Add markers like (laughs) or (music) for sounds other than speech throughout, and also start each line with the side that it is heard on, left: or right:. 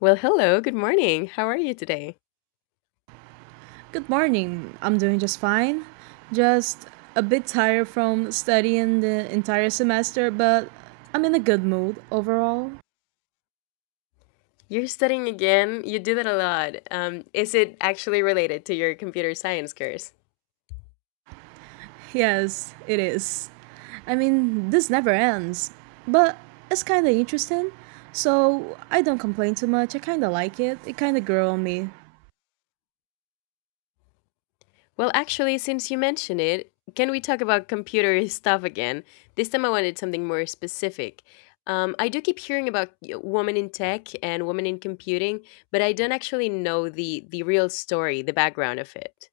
left: Well, hello, good morning. How are you today?
right: Good morning. I'm doing just fine. Just a bit tired from studying the entire semester, but I'm in a good mood overall.
left: You're studying again. You do that a lot. Is it actually related to your computer science course?
right: Yes, it is. I mean, this never ends, but it's kind of interesting. So I don't complain too much. I kind of like it. It kind of grew on me.
left: Well, actually, since you mention it, can we talk about computer (laughs) stuff again? This time I wanted something more specific. I do keep hearing about women in tech and women in computing, but I don't actually know the real story, the background of it.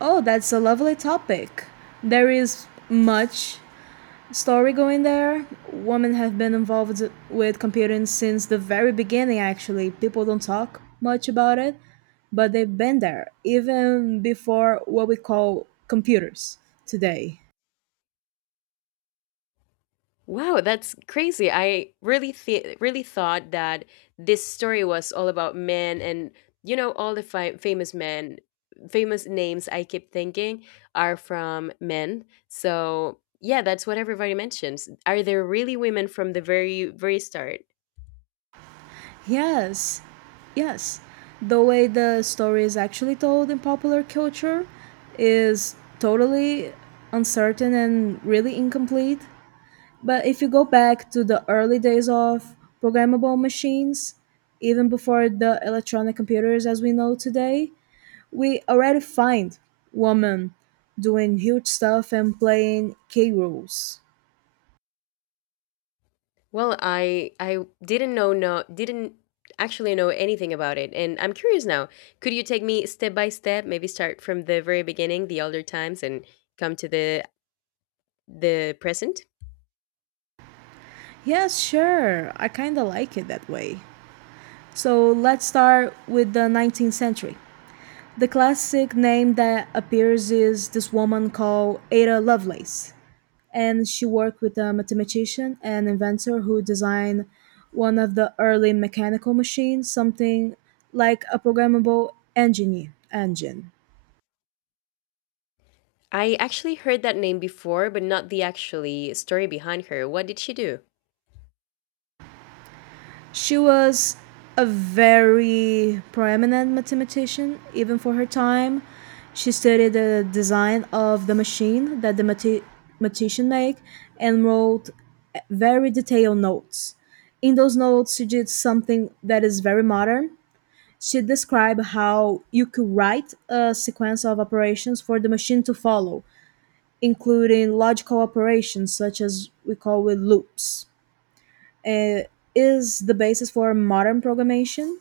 right: Oh, that's a lovely topic. There is much story going there. Women have been involved with computing since the very beginning, actually. People don't talk much about it, but they've been there, even before what we call computers today.
left: Wow, that's crazy. I really thought that this story was all about men and you know all the famous men, famous names I keep thinking are from men. So, yeah, that's what everybody mentions. Are there really women from the very start?
right: Yes, yes. The way the story is actually told in popular culture is totally uncertain and really incomplete. But if you go back to the early days of programmable machines, even before the electronic computers as we know today, we already find women doing huge stuff and playing key roles.
left: Well, I didn't actually know anything about it, and I'm curious now. Could you take me step by step, maybe start from the very beginning, the older times, and come to the present?
right: Yes, sure, I kinda like it that way. So let's start with the 19th century. The classic name that appears is this woman called Ada Lovelace. And she worked with a mathematician and inventor who designed one of the early mechanical machines, something like a programmable engine.
left: I actually heard that name before, but not the actually story behind her. What did she do?
right: She was a very prominent mathematician, even for her time. She studied the design of the machine that the mathematician made and wrote very detailed notes. In those notes, she did something that is very modern. She described how you could write a sequence of operations for the machine to follow, including logical operations such as we call with loops. It is the basis for modern programmation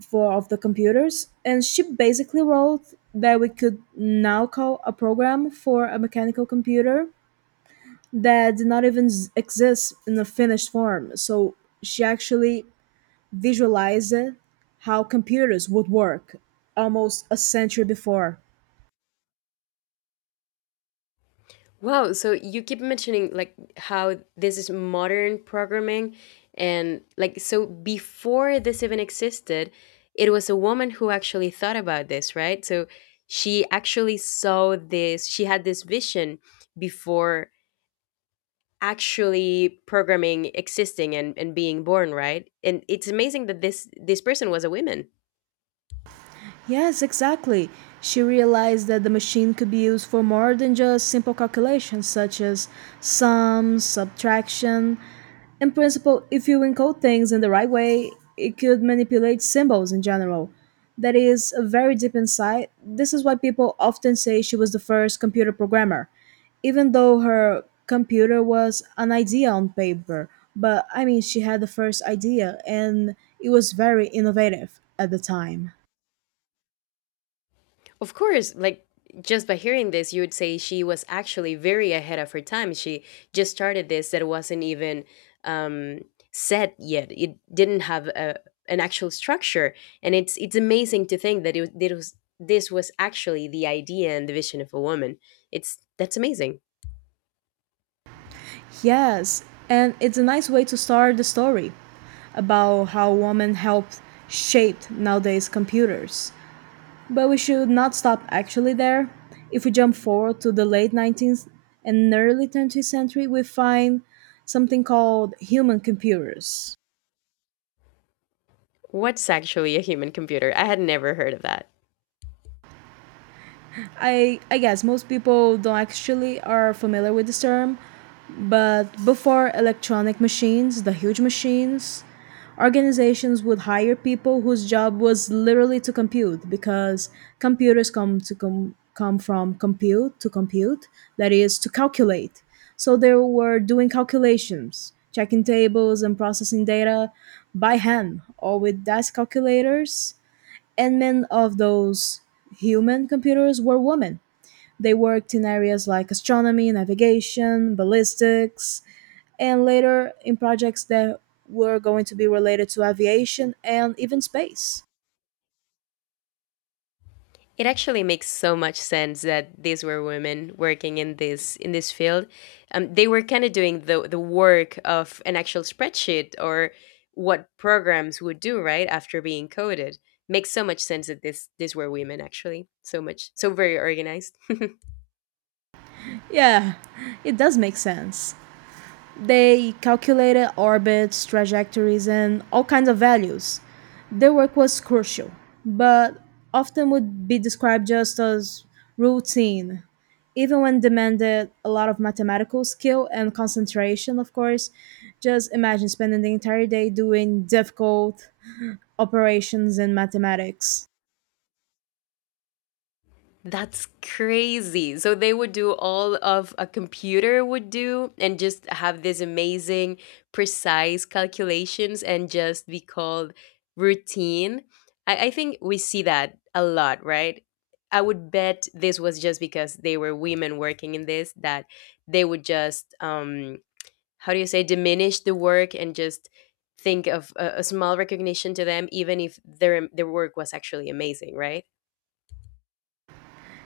right: for of the computers, and she basically wrote that we could now call a program for a mechanical computer that did not even exist in a finished form. So she actually visualized how computers would work almost a century before.
left: Wow, so you keep mentioning like how this is modern programming, and like so before this even existed, it was a woman who actually thought about this, right? So she actually saw this, she had this vision before actually programming existing and being born, right? And it's amazing that this person was a woman.
right: Yes, exactly. She realized that the machine could be used for more than just simple calculations such as sums, subtraction. In principle, if you encode things in the right way, it could manipulate symbols in general. That is a very deep insight. This is why people often say she was the first computer programmer, even though her computer was an idea on paper. But I mean, she had the first idea and it was very innovative at the time.
left: Of course, like just by hearing this, you would say she was actually very ahead of her time. She just started this that wasn't even um, set yet. It didn't have an actual structure, and it's amazing to think that it was this was actually the idea and the vision of a woman. It's That's amazing.
right: Yes, and it's a nice way to start the story about how women helped shape nowadays computers. But we should not stop actually there. If we jump forward to the late 19th and early 20th century, we find something called human computers.
left: What's actually a human computer? I had never heard of that.
right: I guess most people don't actually are familiar with this term, but before electronic machines, the huge machines, organizations would hire people whose job was literally to compute, because computers come to come from compute to compute, that is to calculate. So they were doing calculations, checking tables, and processing data by hand or with desk calculators, and many of those human computers were women. They worked in areas like astronomy, navigation, ballistics, and later in projects that were going to be related to aviation and even space.
left: It actually makes so much sense that these were women working in this field. They were kind of doing the work of an actual spreadsheet or what programs would do right after being coded. Makes so much sense that this these were women actually. So much so very organized.
right: Yeah, it does make sense. They calculated orbits, trajectories, and all kinds of values. Their work was crucial, but often would be described just as routine, even when demanded a lot of mathematical skill and concentration, of course. Just imagine spending the entire day doing difficult operations in mathematics.
left: That's crazy. So they would do all of a computer would do and just have these amazing precise calculations and just be called routine. I think we see that a lot, right? I would bet this was just because they were women working in this that they would just how do you say diminish the work and just think of a small recognition to them even if their work was actually amazing, right?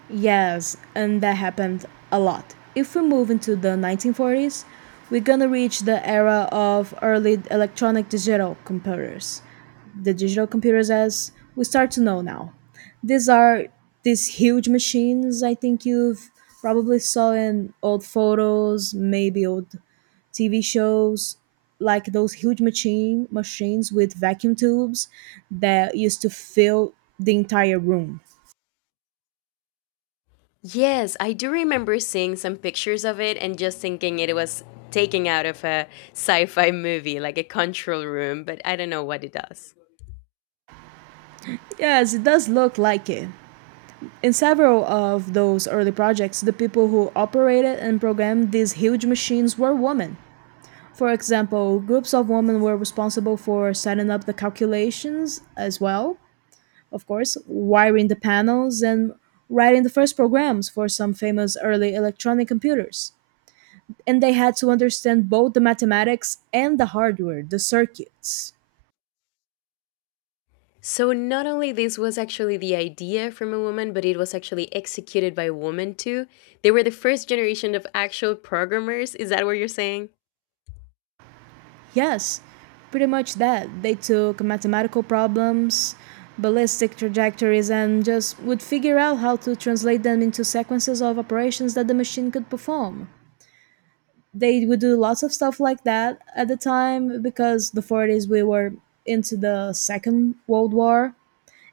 right: Yes, and that happened a lot. If we move into the 1940s, we're gonna reach the era of early electronic digital computers. The digital computers, as we start to know now, these are these huge machines. I think you've probably saw in old photos, maybe old TV shows, like those huge machines with vacuum tubes that used to fill the entire room.
left: Yes, I do remember seeing some pictures of it and just thinking it was taken out of a sci fi movie, like a control room, but I don't know what it does.
right: Yes, it does look like it. In several of those early projects, the people who operated and programmed these huge machines were women. For example, groups of women were responsible for setting up the calculations as well, of course, wiring the panels, and writing the first programs for some famous early electronic computers. And they had to understand both the mathematics and the hardware, the circuits.
left: So, not only this was actually the idea from a woman, but it was actually executed by a woman too. They were the first generation of actual programmers. Is that what you're saying?
right: Yes, pretty much that. They took mathematical problems, ballistic trajectories, and just would figure out how to translate them into sequences of operations that the machine could perform. They would do lots of stuff like that at the time because the 40s we were into the Second World War.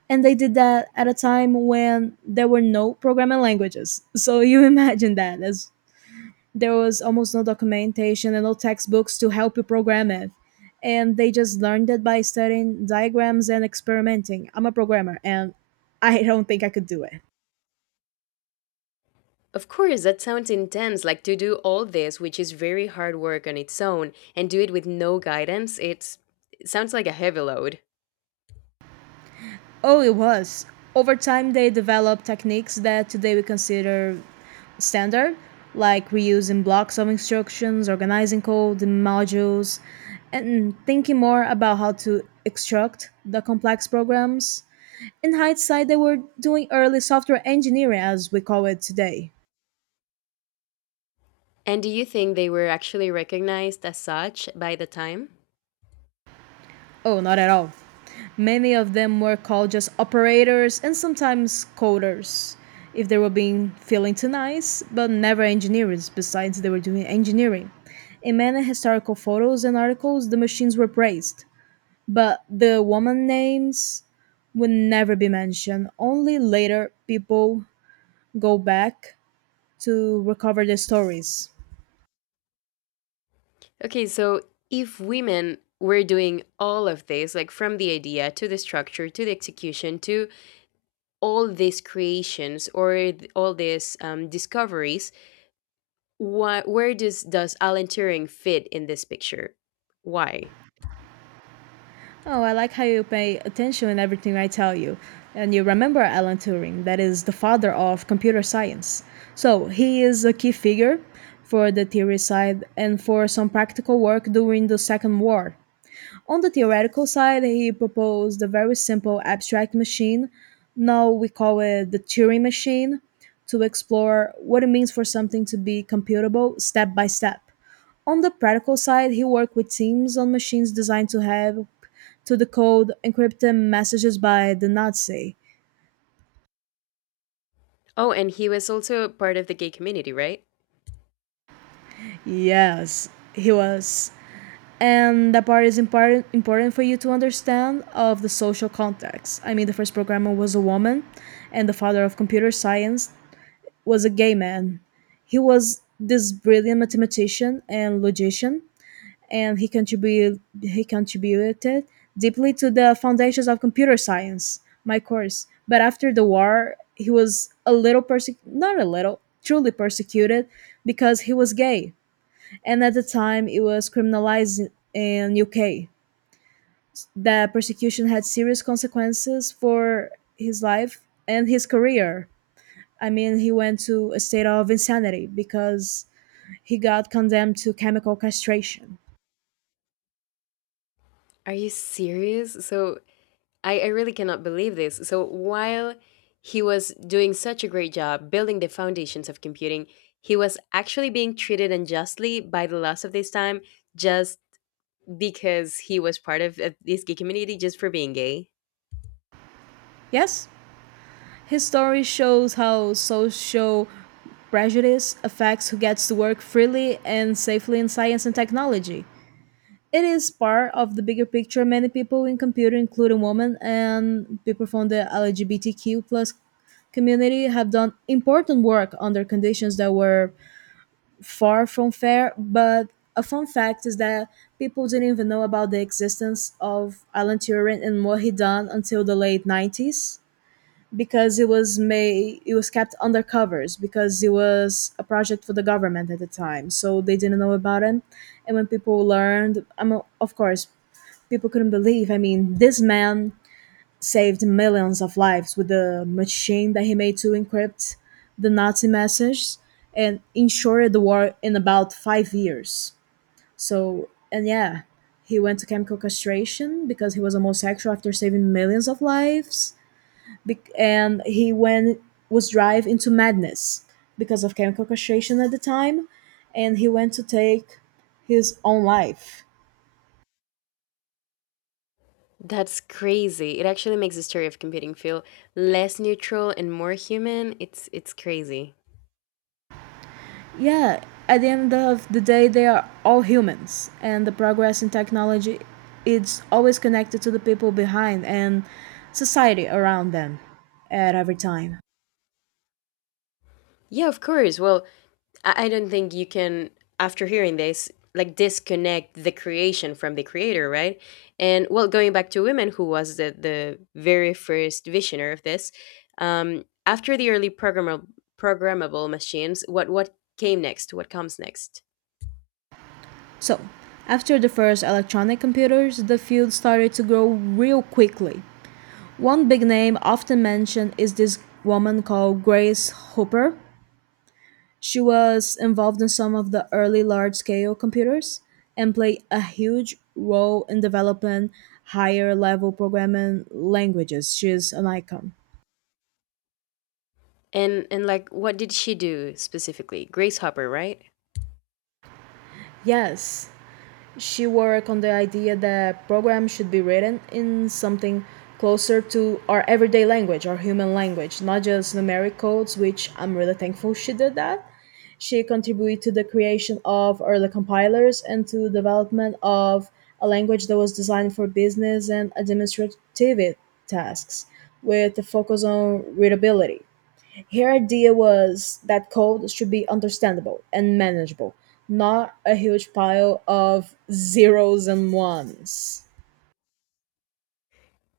right: And they did that at a time when there were no programming languages. (laughs) So you imagine that, as there was almost no documentation and no textbooks to help you program it. And they just learned it by studying diagrams and experimenting. I'm a programmer and I don't think I could do it.
left: Of course, that sounds intense. Like to do all this, which is very hard work on its own, and do it with no guidance, it sounds like a heavy load.
right: Oh, it was. Over time, they developed techniques that today we consider standard, like reusing blocks of instructions, organizing code in modules, and thinking more about how to extract the complex programs. In hindsight, they were doing early software engineering as we call it today.
left: And do you think they were actually recognized as such by the time?
right: Oh, not at all. Many of them were called just operators and sometimes coders if they were being feeling too nice, but never engineers, besides they were doing engineering. In many historical photos and articles, the machines were praised, but the woman names would never be mentioned. Only later people go back to recover their stories.
left: Okay, so if women were doing all of this, like from the idea to the structure to the execution to all these creations or all these discoveries, where does Alan Turing fit in this picture? Why?
right: Oh, I like how you pay attention in everything I tell you. And you remember Alan Turing, that is the father of computer science. So he is a key figure for the theory side and for some practical work during the Second War. On the theoretical side, he proposed a very simple abstract machine. Now we call it the Turing machine, to explore what it means for something to be computable step by step. On the practical side, he worked with teams on machines designed to help to decode encrypted messages by the Nazi.
left: Oh, and he was also part of the gay community, right?
right: Yes, he was. And that part is important for you to understand of the social context. I mean, the first programmer was a woman, and the father of computer science was a gay man. He was this brilliant mathematician and logician, and he contributed deeply to the foundations of computer science, my course. But after the war, he was a little perse not a little, truly persecuted because he was gay. And at the time, it was criminalized in UK. The persecution had serious consequences for his life and his career. I mean, he went to a state of insanity because he got condemned to chemical castration.
left: Are you serious? So I really cannot believe this. So while he was doing such a great job building the foundations of computing, he was actually being treated unjustly by the laws of this time just because he was part of this gay community just for being gay.
right: Yes? His story shows how social prejudice affects who gets to work freely and safely in science and technology. It is part of the bigger picture. Many people in computer, including women and people from the LGBTQ plus community, have done important work under conditions that were far from fair. But a fun fact is that people didn't even know about the existence of Alan Turing and what he done until the late 90s, because it was made, it was kept under covers, because it was a project for the government at the time, so they didn't know about it. And when people learned, I mean, of course people couldn't believe. I mean, this man saved millions of lives with the machine that he made to encrypt the nazi message and ensured the war in about 5 years. So and yeah, he went to chemical castration because he was homosexual after saving millions of lives, and he went, was drive into madness because of chemical castration at the time, and he went to take his own life.
left: That's crazy. It actually makes the story of computing feel less neutral and more human. It's crazy.
right: Yeah, at the end of the day, they are all humans, and the progress in technology, it's always connected to the people behind and society around them at every time.
left: Yeah, of course. Well, I don't think you can, after hearing this, like disconnect the creation from the creator, right? And well, going back to women, who was the very first visioner of this, after the early programmable machines, what came next? What comes next?
right: So, after the first electronic computers, the field started to grow real quickly. One big name often mentioned is this woman called Grace Hopper. She was involved in some of the early large scale computers and played a huge role in developing higher level programming languages. She is an icon.
left: And like, what did she do specifically? Grace Hopper, right?
right: Yes. She worked on the idea that programs should be written in something closer to our everyday language, our human language, not just numeric codes, which I'm really thankful she did that. She contributed to the creation of early compilers and to development of a language that was designed for business and administrative tasks with a focus on readability. Her idea was that code should be understandable and manageable, not a huge pile of zeros and ones.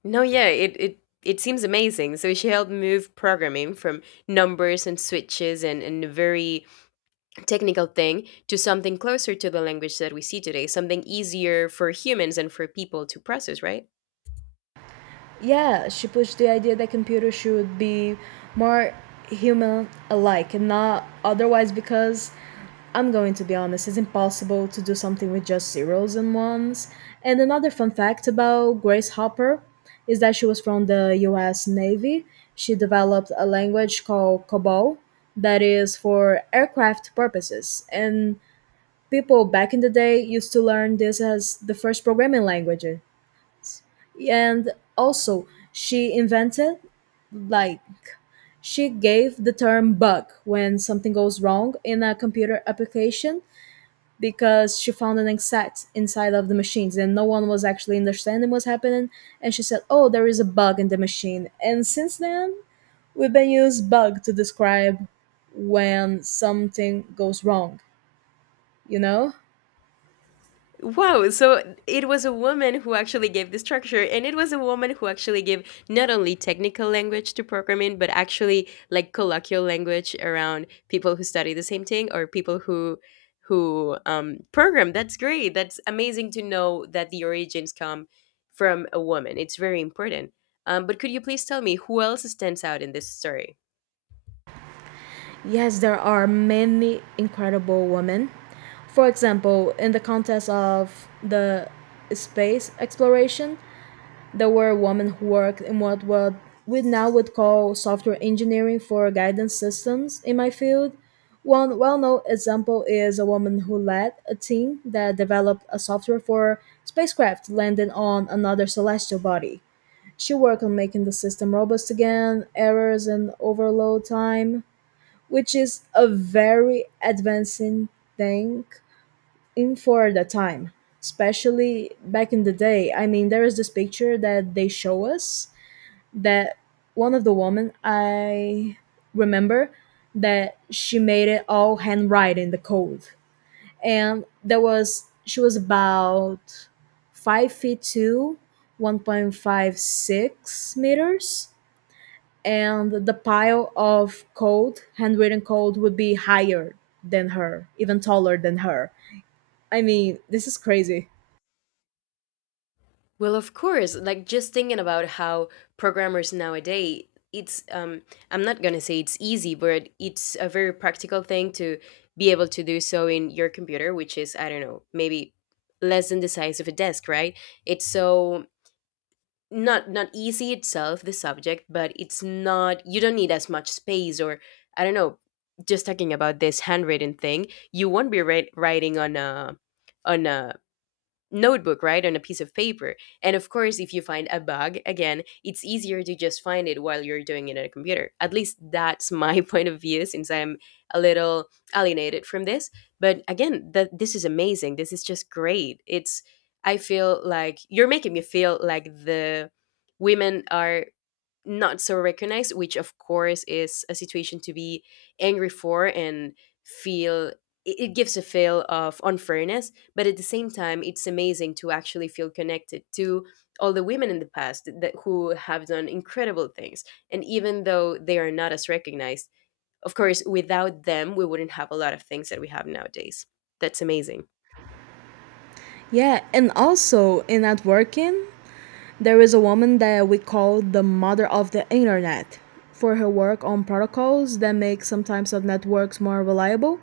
left: No, yeah, it seems amazing. So she helped move programming from numbers and switches and a very technical thing to something closer to the language that we see today, something easier for humans and for people to process, right?
right: Yeah, she pushed the idea that computers should be more human alike and not otherwise, because I'm going to be honest, it's impossible to do something with just zeros and ones. And another fun fact about Grace Hopper is that she was from the US Navy. She developed a language called COBOL that is for aircraft purposes. And people back in the day used to learn this as the first programming language. And also, she invented, like, she gave the term bug when something goes wrong in a computer application because she found an exact inside of the machines and no one was actually understanding what's happening, and she said, oh, there is a bug in the machine, and since then we've been used bug to describe when something goes wrong you know
left: Wow, so it was a woman who actually gave the structure, and it was a woman who actually gave not only technical language to programming, but actually like colloquial language around people who study the same thing or people who program. That's great. That's amazing to know that the origins come from a woman. It's very important. But could you please tell me who else stands out in this story?
right: yes, there are many incredible women. For example, in the context of the space exploration, there were women who worked in what we now would call software engineering for guidance systems in my field. One well-known example is a woman who led a team that developed a software for spacecraft landing on another celestial body. She worked on making the system robust again, errors and overload time, which is a very advancing thing in for the time, especially back in the day. I mean, there is this picture that they show us that one of the women, I remember, that she made it all handwriting the code. And there was, she was about 5 feet two, 1.56 meters, and the pile of code, handwritten code would be higher than her, even taller than her. I mean, this is crazy.
left: Well, of course, like just thinking about how programmers nowadays, it's I'm not going to say it's easy, but it's a very practical thing to be able to do so in your computer, which is I don't know, maybe less than the size of a desk, right? It's so not easy itself the subject, but it's not you don't need as much space or I don't know, just talking about this handwritten thing, you won't be writing on a notebook, right, on a piece of paper. And of course, if you find a bug, again, it's easier to just find it while you're doing it on a computer. At least that's my (laughs) point of view since I'm a little alienated from this. But again, that this is amazing. This is just great. It's I feel like you're making me feel like the women are not so recognized, which of course is a situation to be angry for and feel it gives a feel of unfairness, but at the same time, it's amazing to actually feel connected to all the women in the past that who have done incredible things. And even though they are not as recognized, of course, without them, we wouldn't have a lot of things that we have nowadays. That's amazing.
right: Yeah, and also in networking, there is a woman that we call the mother of the internet for her work on protocols that make some types of networks more reliable.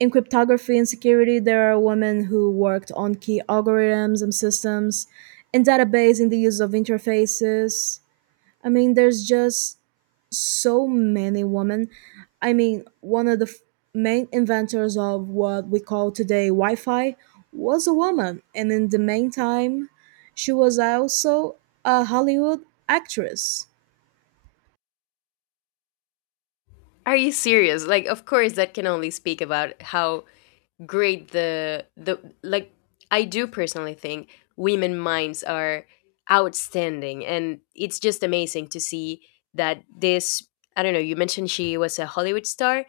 right: In cryptography and security, there are women who worked on key algorithms and systems, in database in the use of interfaces. I mean, there's just so many women. I mean, one of the main inventors of what we call today Wi Fi was a woman, and in the meantime, she was also a Hollywood actress.
left: Are you serious? Like, of course, that can only speak about how grade the like I do personally think women minds are outstanding, and it's just amazing to see that this I don't know you mentioned she was a Hollywood star,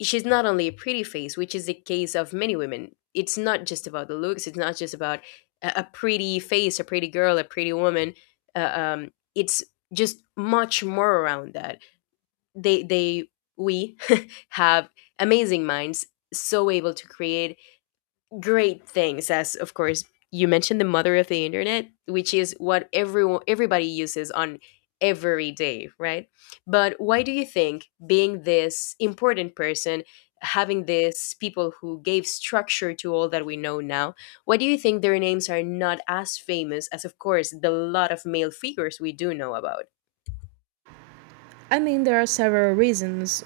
left: she's not only a pretty face, which is the case of many women, it's not just about the looks, it's not just about a pretty face, a pretty girl, a pretty woman, it's just much more around that they we (laughs) have amazing minds so able to create great things, as of course you mentioned the mother of the internet, which is what everyone everybody uses on every day, right? But why do you think being this important person, having this people who gave structure to all that we know now, why do you think their names are not as famous as of course the lot of male figures we do know about?
right: I mean, there are several reasons.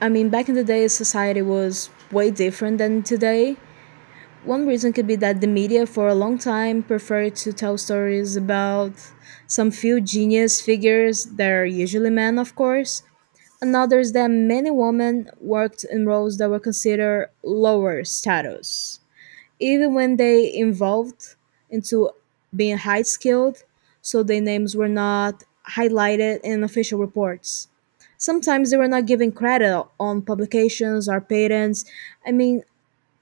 right: I mean, back in the day, society was way different than today. One reason could be that the media, for a long time, preferred to tell stories about some few genius figures that are usually men, of course. Another is that many women worked in roles that were considered lower status, even when they involved into being high skilled, so their names were not highlighted in official reports. Sometimes they were not given credit on publications or patents. I mean,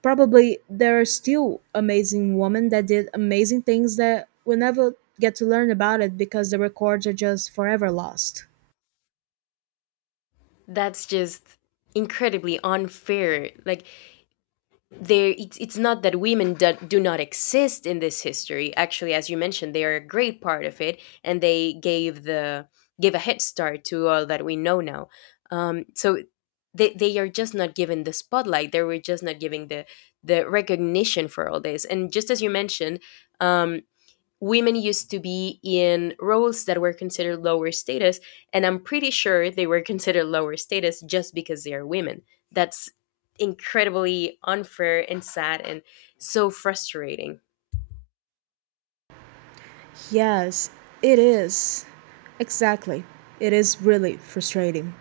right: probably there are still amazing women that did amazing things that we never get to learn about it because the records are just forever lost.
left: That's just incredibly unfair, like there it's not that women do not exist in this history, actually as you mentioned they are a great part of it, and they gave the gave a head start to all that we know now. So they are just not given the spotlight, they were just not giving the recognition for all this, and just as you mentioned, um, women used to be in roles that were considered lower status, and I'm pretty sure they were (laughs) considered lower status just because they are women. That's incredibly unfair and sad and so frustrating.
right: Yes, it is. Exactly. It is really frustrating.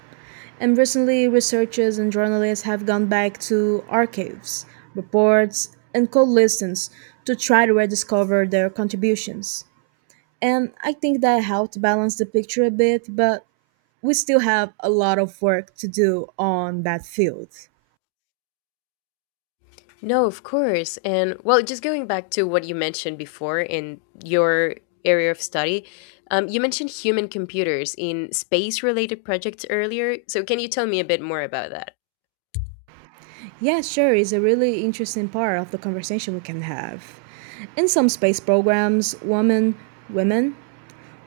right: And recently, researchers and journalists have gone back to archives, reports, and cold listens to try to rediscover their contributions. And I think that helped balance the picture a bit, but we still have a lot of work to do on that field.
left: No, of course, and well just going back to what you mentioned before in your area of study, you mentioned human computers in space related projects earlier, so can you tell me a bit more about that?
right: Yeah, sure, it's a really interesting part of the conversation we can have. In some space programs, women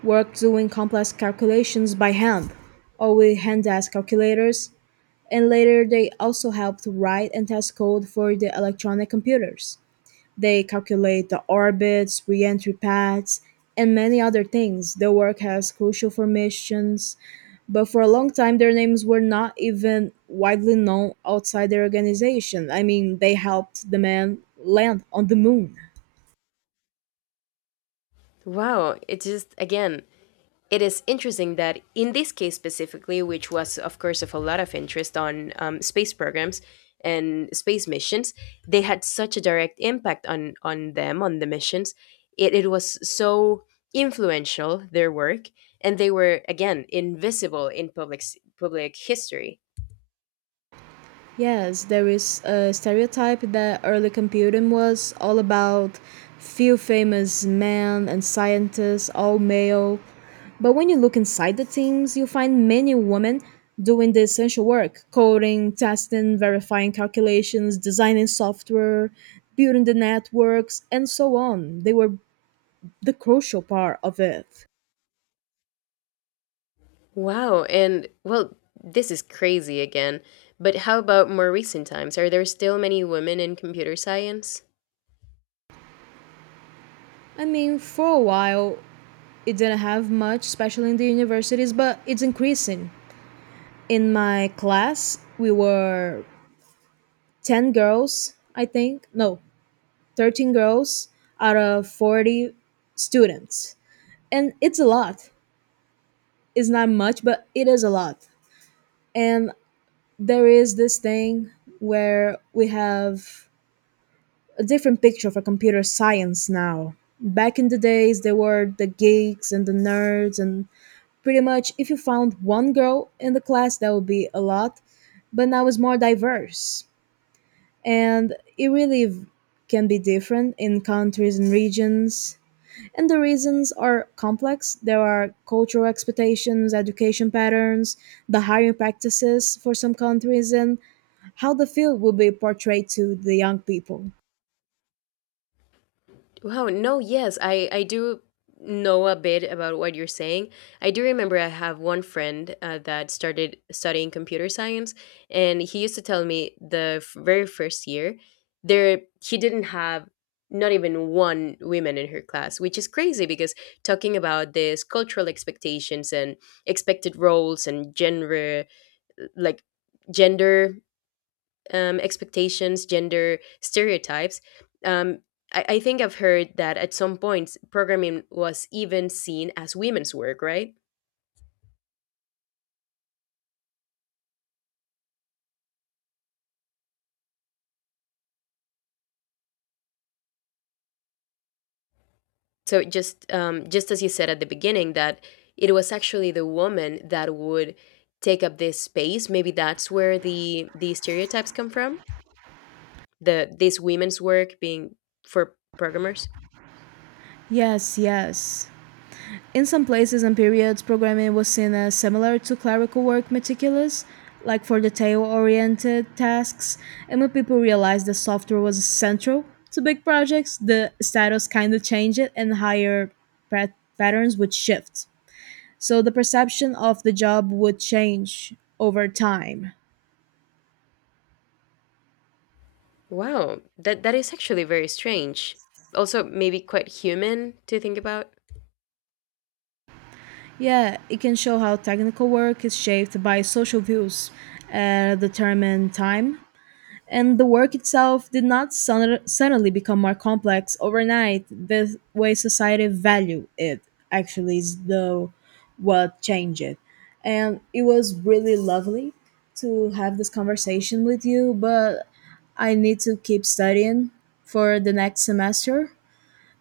right: worked doing complex calculations by hand, or with hand desk calculators, and later they also helped write and test code for the electronic computers. They calculate the orbits, re entry paths, and many other things. Their work has crucial for missions, but for a long time their names were not even widely known outside their organization. I mean, they helped the man land on the moon.
left: Wow, it just again, it is interesting that in this case specifically, which was of course of a lot of interest on space programs and space missions, they had such a direct impact on the missions. It was so influential their work, and they were again invisible in public history.
right: Yes, there is a stereotype that early computing was all about few famous men and scientists, all male. But when you look inside the teams, you find many women doing the essential work coding, testing, verifying calculations, designing software, building the networks, and so on. They were the crucial part of it.
left: Wow, and well, this is crazy again. But how about more recent times? Are there still many women in computer science?
right: I mean, for a while, it didn't have much, especially in the universities, but it's increasing. In my class, we were 10 girls, I think. No, 13 girls out of 40 students. And it's a lot. It's not much, but it is a lot. And there is this thing where we have a different picture for computer science now. Back in the days, there were the geeks and the nerds, and pretty much if you found one girl in the class, that would be a lot. But now it's more diverse and it really can be different in countries and regions. And the reasons are complex. There are cultural expectations, education patterns, the hiring practices for some countries, and how the field will be portrayed to the young people.
left: Wow, no, yes, I do know a bit about what you're saying. I do remember I have one friend that started studying computer science, and he used to tell me very first year there he didn't have not even one woman in her class, which is crazy because talking about this cultural expectations and expected roles and gender like gender expectations, gender stereotypes. Um, I think I've heard that at some point programming was even seen as women's work, right? So just as you said at the beginning, that it was actually the woman that would take up this space. Maybe that's where the stereotypes come from. The This women's work being for programmers.
right: Yes, yes. In some places and periods, programming was seen as similar to clerical work meticulous, like for detail oriented tasks, and when people realized that software was central to big projects, the status kind of changed it and higher patterns would shift. So the perception of the job would change over time.
left: Wow, that that is actually very strange. Also, maybe quite human to think about.
right: Yeah, it can show how technical work is shaped by social views at a determined time, and the work itself did not suddenly become more complex overnight. The way society value it actually is the what changed it. And it was really lovely to have this conversation with you, but I need to keep studying for the next semester.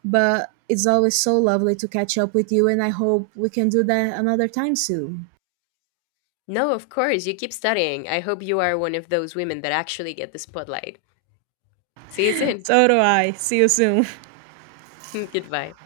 right: But it's always so lovely to catch up with you, and I hope we can do that another time soon.
left: No, of course. You keep studying. I hope you are one of those women that actually get the spotlight. See you soon.
right: So do I. See you soon.
left: (laughs) Goodbye.